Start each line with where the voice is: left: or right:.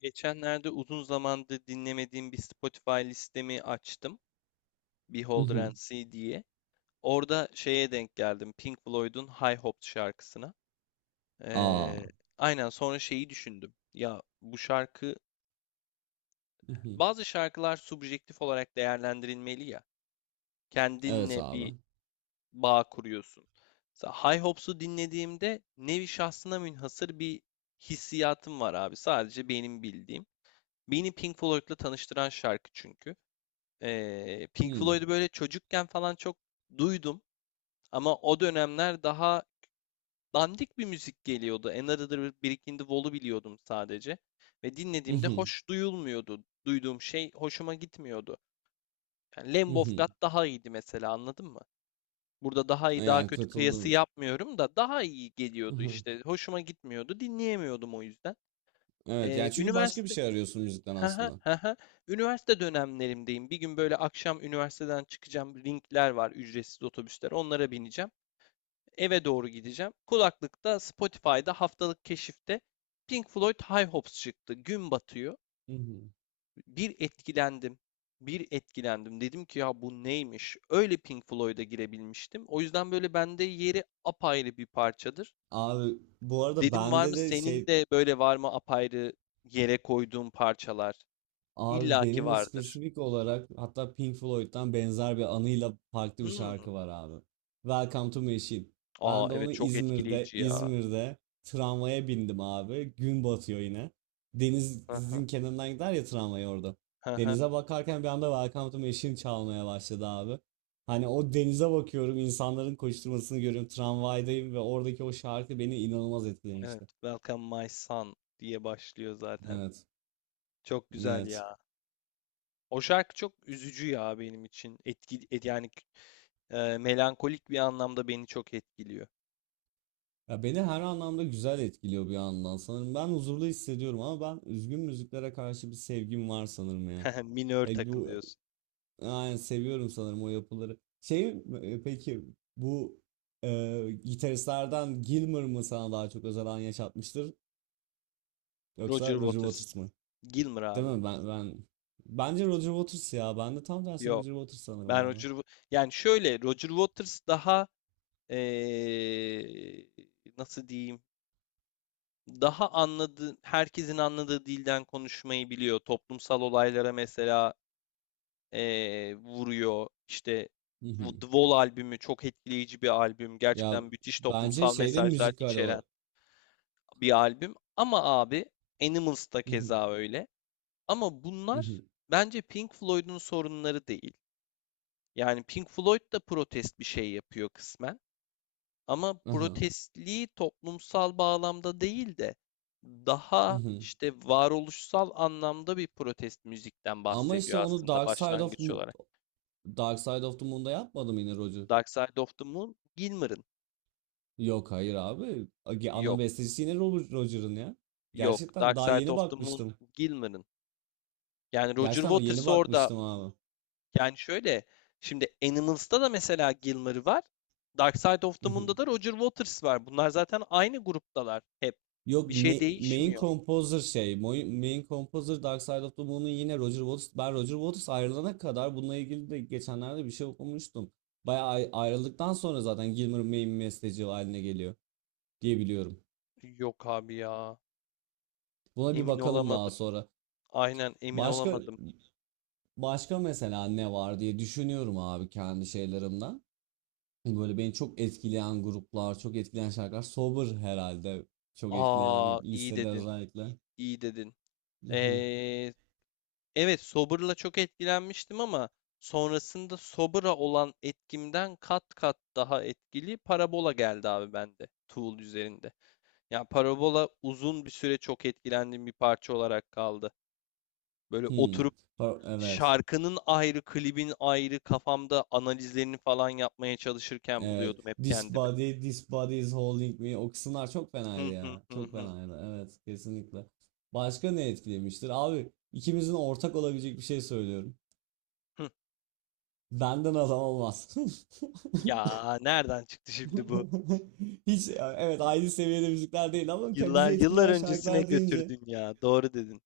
left: Geçenlerde uzun zamandır dinlemediğim bir Spotify listemi açtım. Beholder and
right: Mhm.
left: See diye. Orada denk geldim. Pink Floyd'un High Hopes şarkısına.
right: Aa.
left: Ee, aynen sonra düşündüm. Ya bu şarkı,
right: Mhm.
left: bazı şarkılar subjektif olarak değerlendirilmeli ya.
right: Evet
left: Kendinle bir
right: abi.
left: bağ kuruyorsun. Mesela High Hopes'u dinlediğimde nevi şahsına münhasır bir hissiyatım var abi. Sadece benim bildiğim. Beni Pink Floyd'la tanıştıran şarkı çünkü. Pink
right: Hmm.
left: Floyd'u böyle çocukken falan çok duydum ama o dönemler daha dandik bir müzik geliyordu. Another Brick in the Wall'u biliyordum sadece ve dinlediğimde
right: Mhm.
left: hoş duyulmuyordu. Duyduğum şey hoşuma gitmiyordu. Yani Lamb of God
right: Mhm.
left: daha iyiydi mesela, anladın mı? Burada daha iyi daha
right: Yani
left: kötü kıyası
right: katıldım.
left: yapmıyorum da daha iyi geliyordu
right: Mhm.
left: işte. Hoşuma gitmiyordu, dinleyemiyordum o yüzden.
right: Evet, yani çünkü başka bir
left: Üniversite
right: şey arıyorsun müzikten
left: Hı hı,
right: aslında.
left: hı hı. Üniversite dönemlerimdeyim. Bir gün böyle akşam üniversiteden çıkacağım. Ringler var, ücretsiz otobüsler. Onlara bineceğim. Eve doğru gideceğim. Kulaklıkta Spotify'da haftalık keşifte Pink Floyd High Hopes çıktı. Gün batıyor.
right: Mhm.
left: Bir etkilendim. Bir etkilendim. Dedim ki ya bu neymiş? Öyle Pink Floyd'a girebilmiştim. O yüzden böyle bende yeri apayrı bir parçadır.
right: Abi bu arada
left: Dedim var
right: bende
left: mı
right: de
left: senin
right: şey
left: de böyle var mı apayrı yere koyduğun parçalar?
right: Abi
left: İlla ki
right: benim de
left: vardır.
right: spesifik olarak, hatta Pink Floyd'dan benzer bir anıyla farklı bir
left: Hmm.
right: şarkı var abi. Welcome to Machine.
left: Aa
right: Ben de
left: evet,
right: onu
left: çok
right: İzmir'de
left: etkileyici ya.
right: İzmir'de tramvaya bindim abi. Gün batıyor yine.
left: Aha,
right: Denizin kenarından gider ya tramvay orada.
left: aha,
right: Denize bakarken bir anda Welcome to Machine çalmaya başladı abi. Hani o denize bakıyorum, insanların koşturmasını görüyorum. Tramvaydayım ve oradaki o şarkı beni inanılmaz
left: evet.
right: etkilemişti.
left: Welcome my son diye başlıyor zaten.
right: Evet.
left: Çok güzel
right: Evet.
left: ya. O şarkı çok üzücü ya benim için. Yani melankolik bir anlamda beni çok etkiliyor.
right: Ya beni her anlamda güzel etkiliyor bir yandan sanırım. Ben huzurlu hissediyorum, ama ben üzgün müziklere karşı bir sevgim var sanırım ya.
left: Minör
right: Bu
left: takılıyorsun.
right: yani, seviyorum sanırım o yapıları. Peki bu gitaristlerden Gilmour mu sana daha çok özel an yaşatmıştır, yoksa
left: Roger
right: Roger
left: Waters.
right: Waters mı?
left: Gilmour
right: Değil
left: abi.
right: mi? Ben bence Roger Waters ya. Ben de tam tersine
left: Yok.
right: Roger Waters sanırım
left: Ben
right: abi.
left: Roger Wa- yani şöyle Roger Waters daha eee, nasıl diyeyim? Daha anladığı Herkesin anladığı dilden konuşmayı biliyor. Toplumsal olaylara mesela vuruyor. İşte
right: Hı hı.
left: bu The Wall albümü çok etkileyici bir albüm.
right: Ya
left: Gerçekten müthiş
right: bence
left: toplumsal
right: şeyde,
left: mesajlar
right: müzikal
left: içeren
right: olarak.
left: bir albüm. Ama abi Animals da
right: Hı hı.
left: keza öyle. Ama
right: Hı
left: bunlar
right: hı.
left: bence Pink Floyd'un sorunları değil. Yani Pink Floyd da protest bir şey yapıyor kısmen. Ama
right: Aha.
left: protestliği toplumsal bağlamda değil de
right: Hı
left: daha
right: hı.
left: işte varoluşsal anlamda bir protest müzikten
right: Ama işte
left: bahsediyor
right: onu
left: aslında başlangıç olarak.
right: Dark Side of the Moon'da yapmadım yine Roger.
left: Dark Side of the Moon, Gilmour'ın.
right: Yok, hayır abi. Ana
left: Yok.
right: bestecisi yine Robert Roger'ın ya.
left: Yok.
right: Gerçekten
left: Dark
right: daha
left: Side
right: yeni
left: of the Moon
right: bakmıştım.
left: Gilmour'ın. Yani Roger
right: Gerçekten ama yeni
left: Waters orada,
right: bakmıştım abi.
left: yani şöyle, şimdi Animals'ta da mesela Gilmour var. Dark Side of the Moon'da da Roger Waters var. Bunlar zaten aynı gruptalar hep.
right: Yok
left: Bir şey
right: ma- Main
left: değişmiyor.
right: composer şey. Main composer Dark Side of the Moon'un yine Roger Waters. Ben Roger Waters ayrılana kadar bununla ilgili de geçenlerde bir şey okumuştum. Bayağı ayrıldıktan sonra zaten Gilmour main besteci haline geliyor diye biliyorum.
left: Yok abi ya.
right: Buna bir
left: Emin
right: bakalım daha
left: olamadım.
right: sonra.
left: Aynen, emin
right: Başka
left: olamadım.
right: Başka mesela ne var diye düşünüyorum abi, kendi şeylerimden. Böyle beni çok etkileyen gruplar, çok etkileyen şarkılar. Sober herhalde. Çok etkileyen
left: Aa iyi
right: lisede
left: dedin.
right: özellikle.
left: İyi dedin.
right: Mhm.
left: Ee, Evet, Sober'la çok etkilenmiştim ama sonrasında Sober'a olan etkimden kat kat daha etkili Parabola geldi abi bende Tool üzerinde. Yani Parabola uzun bir süre çok etkilendiğim bir parça olarak kaldı. Böyle
right: Hmm.
left: oturup
right: Evet.
left: şarkının ayrı, klibin ayrı kafamda analizlerini falan yapmaya çalışırken
right: Evet.
left: buluyordum hep
right: This
left: kendimi.
right: body, this body is holding me. O kısımlar çok
left: Hı
right: fenaydı
left: hı,
right: ya.
left: hı
right: Çok
left: hı.
right: fenaydı. Evet, kesinlikle. Başka ne etkilemiştir? Abi ikimizin ortak olabilecek bir şey söylüyorum.
left: Hı.
right: Benden adam olmaz.
left: Ya nereden çıktı şimdi bu?
right: Hiç evet aynı seviyede müzikler değil, ama bizi
left: Yıllar yıllar
right: etkileyen
left: öncesine
right: şarkılar deyince
left: götürdün ya. Doğru dedin.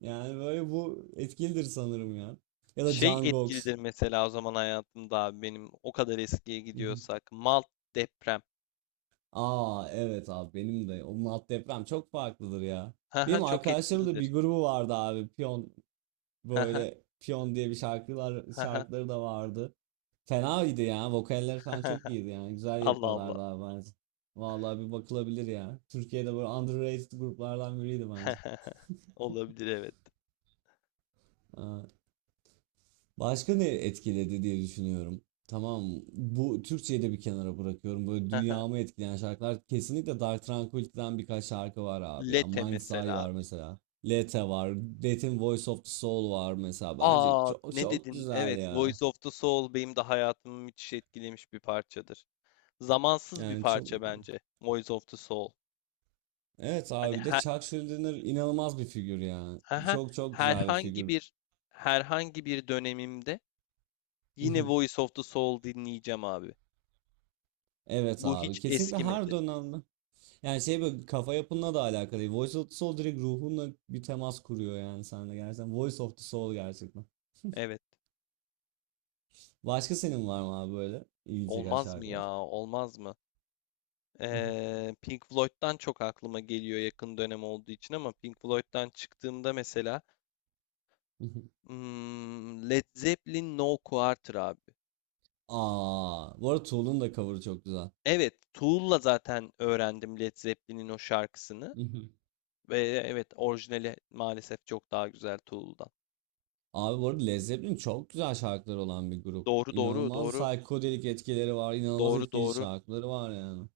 right: yani böyle bu etkilidir sanırım ya. Ya da
left: Şey
right: Can Gox.
left: etkilidir mesela o zaman hayatımda abi benim, o kadar eskiye
right: Hı hı.
left: gidiyorsak. Malt deprem.
right: Aa evet abi, benim de onun alt deprem çok farklıdır ya.
left: Haha,
right: Benim
left: çok
right: arkadaşlarımın da
left: etkilidir.
right: bir grubu vardı abi. Piyon,
left: Haha,
right: böyle Piyon diye bir
left: haha,
right: şarkıları da vardı. Fena idi ya. Vokaller falan çok
left: haha.
right: iyiydi yani. Güzel
left: Allah Allah.
right: yapıyorlardı abi bence. Vallahi bir bakılabilir ya. Türkiye'de böyle underrated gruplardan biriydi bence.
left: Olabilir, evet.
right: Başka ne etkiledi diye düşünüyorum. Tamam, bu Türkçeyi de bir kenara bırakıyorum. Böyle
left: Haha.
right: dünyamı etkileyen şarkılar kesinlikle Dark Tranquillity'den birkaç şarkı var abi ya.
left: Lete
right: Mind's Eye
left: mesela
right: var
left: abi.
right: mesela. Lete var. Death'in Voice of the Soul var mesela. Bence
left: Aa
right: çok
left: ne
right: çok
left: dedin?
right: güzel
left: Evet,
right: ya.
left: Voice of the Soul benim de hayatımı müthiş etkilemiş bir parçadır. Zamansız bir
right: Yani çok
left: parça bence Voice of the Soul.
right: Evet
left: Hani
right: abi, bir de
left: her,
right: Chuck Schuldiner inanılmaz bir figür ya.
left: haha,
right: Çok çok güzel bir
left: herhangi
right: figür.
left: bir herhangi bir dönemimde yine Voice of the Soul dinleyeceğim abi.
right: Evet
left: Bu
right: abi,
left: hiç
right: kesinlikle her
left: eskimedi.
right: dönemde. Yani şey, böyle kafa yapınla da alakalı değil. Voice of the Soul direkt ruhunla bir temas kuruyor yani sende, gerçekten. Voice of the Soul gerçekten.
left: Evet.
right: Başka senin var mı abi böyle ilgi çeken
left: Olmaz mı
right: şarkılar?
left: ya? Olmaz mı? Pink Floyd'dan çok aklıma geliyor yakın dönem olduğu için ama Pink Floyd'dan çıktığımda mesela Led Zeppelin No Quarter abi.
right: Aa, bu arada Tool'un da cover'ı çok güzel.
left: Evet, Tool'la zaten öğrendim Led Zeppelin'in o şarkısını ve evet, orijinali maalesef çok daha güzel Tool'dan.
right: Abi bu arada Led Zeppelin çok güzel şarkılar olan bir grup.
left: Doğru doğru
right: İnanılmaz
left: doğru
right: psikodelik etkileri var, inanılmaz
left: doğru
right: etkileyici
left: doğru.
right: şarkıları var yani.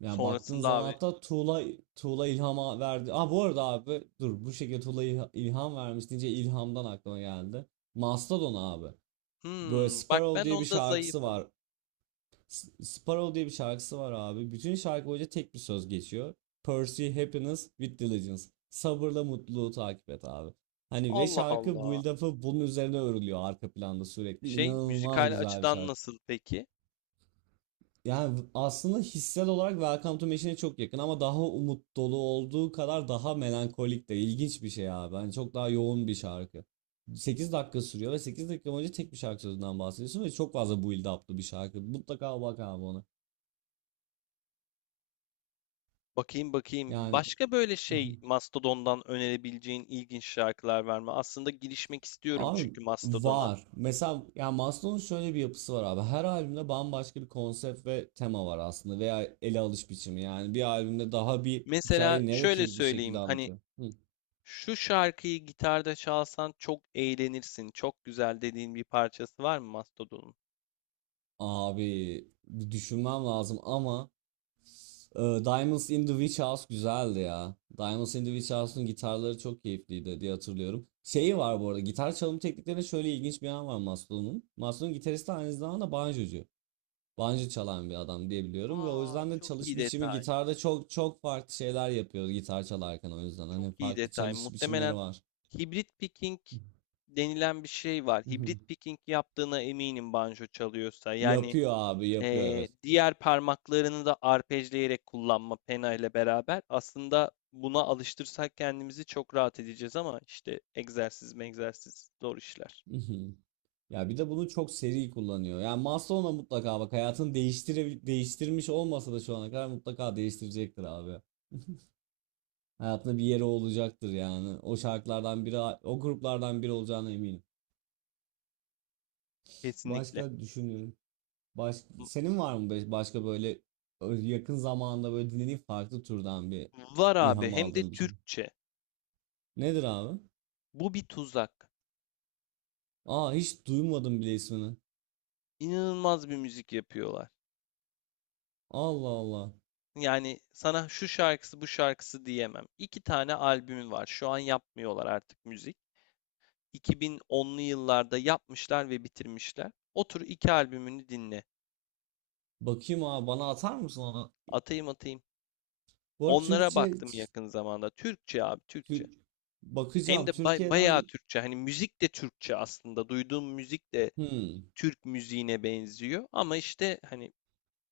right: Yani baktığın
left: Sonrasında
right: zaman,
left: abi
right: hatta Tuğla ilhama verdi. Aa bu arada abi dur, bu şekilde Tuğla ilham vermiş deyince ilhamdan aklıma geldi. Mastodon abi. Böyle
left: bak
right: Sparrow
left: ben
right: diye bir
left: onda
right: şarkısı
left: zayıfım.
right: var. Sparrow diye bir şarkısı var abi. Bütün şarkı boyunca tek bir söz geçiyor. Pursue happiness with diligence. Sabırla mutluluğu takip et abi. Hani, ve
left: Allah
right: şarkı
left: Allah.
right: build up'ı bunun üzerine örülüyor arka planda sürekli.
left: Şey,
right: İnanılmaz
left: müzikal
right: güzel bir
left: açıdan
right: şarkı.
left: nasıl peki?
right: Yani aslında hissel olarak Welcome to Machine'e çok yakın, ama daha umut dolu olduğu kadar daha melankolik de, ilginç bir şey abi. Hani çok daha yoğun bir şarkı. 8 dakika sürüyor ve 8 dakika boyunca tek bir şarkı sözünden bahsediyorsun ve çok fazla build up'lı bir şarkı. Mutlaka bak abi ona.
left: Bakayım bakayım.
right: Yani
left: Başka böyle şey, Mastodon'dan önerebileceğin ilginç şarkılar var mı? Aslında girişmek istiyorum
right: abi
left: çünkü Mastodon'a.
right: var. Mesela yani Maslow'un şöyle bir yapısı var abi. Her albümde bambaşka bir konsept ve tema var aslında, veya ele alış biçimi. Yani bir albümde daha bir
left: Mesela
right: hikayeyi
left: şöyle
right: narrative bir şekilde
left: söyleyeyim. Hani
right: anlatıyor. Hı.
left: şu şarkıyı gitarda çalsan çok eğlenirsin. Çok güzel dediğin bir parçası var mı Mastodon'un?
right: Abi bir düşünmem lazım, ama Diamonds in the Witch House güzeldi ya. Diamonds in the Witch House'un gitarları çok keyifliydi diye hatırlıyorum. Şeyi var
left: Hmm.
right: bu arada, gitar çalım tekniklerinde şöyle ilginç bir yan var Maslow'un. Maslow'un gitaristi aynı zamanda banjocu. Banjo çalan bir adam diye biliyorum ve o
left: Aa
right: yüzden de
left: çok
right: çalış
left: iyi
right: biçimi
left: detay.
right: gitarda çok çok farklı şeyler yapıyor gitar çalarken, o yüzden
left: Çok
right: hani
left: iyi
right: farklı
left: detay.
right: çalış biçimleri
left: Muhtemelen
right: var.
left: hibrit picking denilen bir şey var. Hibrit picking yaptığına eminim, banjo çalıyorsa. Yani
right: Yapıyor abi, yapıyor, evet.
left: Diğer parmaklarını da arpejleyerek kullanma pena ile beraber, aslında buna alıştırsak kendimizi çok rahat edeceğiz ama işte, egzersiz mi egzersiz, zor işler.
right: Ya bir de bunu çok seri kullanıyor. Yani Maslow'la mutlaka bak, hayatını değiştirmiş olmasa da şu ana kadar mutlaka değiştirecektir abi. Hayatında bir yeri olacaktır yani. O şarkılardan biri, o gruplardan biri olacağına eminim.
left: Kesinlikle.
right: Başka düşünüyorum. Baş, Senin var mı başka böyle yakın zamanda böyle dinlediğin farklı türden bir
left: Var abi,
right: ilham
left: hem de
right: aldığın bir şey?
left: Türkçe.
right: Nedir abi?
left: Bu bir tuzak.
right: Aa hiç duymadım bile ismini.
left: İnanılmaz bir müzik yapıyorlar.
right: Allah Allah.
left: Yani sana şu şarkısı bu şarkısı diyemem. İki tane albümü var. Şu an yapmıyorlar artık müzik. 2010'lu yıllarda yapmışlar ve bitirmişler. Otur iki albümünü dinle.
right: Bakayım abi, bana atar mısın onu?
left: Atayım atayım.
right: Bu arada
left: Onlara
right: Türkçe
left: baktım yakın zamanda. Türkçe abi, Türkçe.
right: Tür-
left: Hem
right: Bakacağım
left: de bay-
right: Türkiye'den.
left: bayağı Türkçe. Hani müzik de Türkçe aslında. Duyduğum müzik de
right: Hmm.
left: Türk müziğine benziyor. Ama işte hani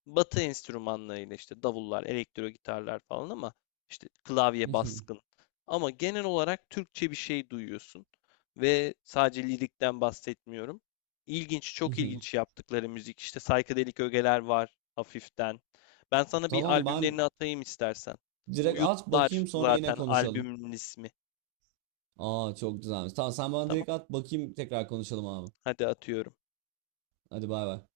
left: Batı enstrümanlarıyla, işte davullar, elektro gitarlar falan, ama işte klavye baskın. Ama genel olarak Türkçe bir şey duyuyorsun ve sadece lirikten bahsetmiyorum. İlginç, çok ilginç yaptıkları müzik. İşte psychedelic ögeler var hafiften. Ben sana bir
right: Tamam, ben
left: albümlerini atayım istersen.
right: direkt at
left: Boyutlar
right: bakayım, sonra yine
left: zaten
right: konuşalım.
left: albümün ismi.
right: Aa çok güzelmiş. Tamam, sen bana
left: Tamam.
right: direkt at bakayım, tekrar konuşalım abi.
left: Hadi atıyorum.
right: Hadi bay bay.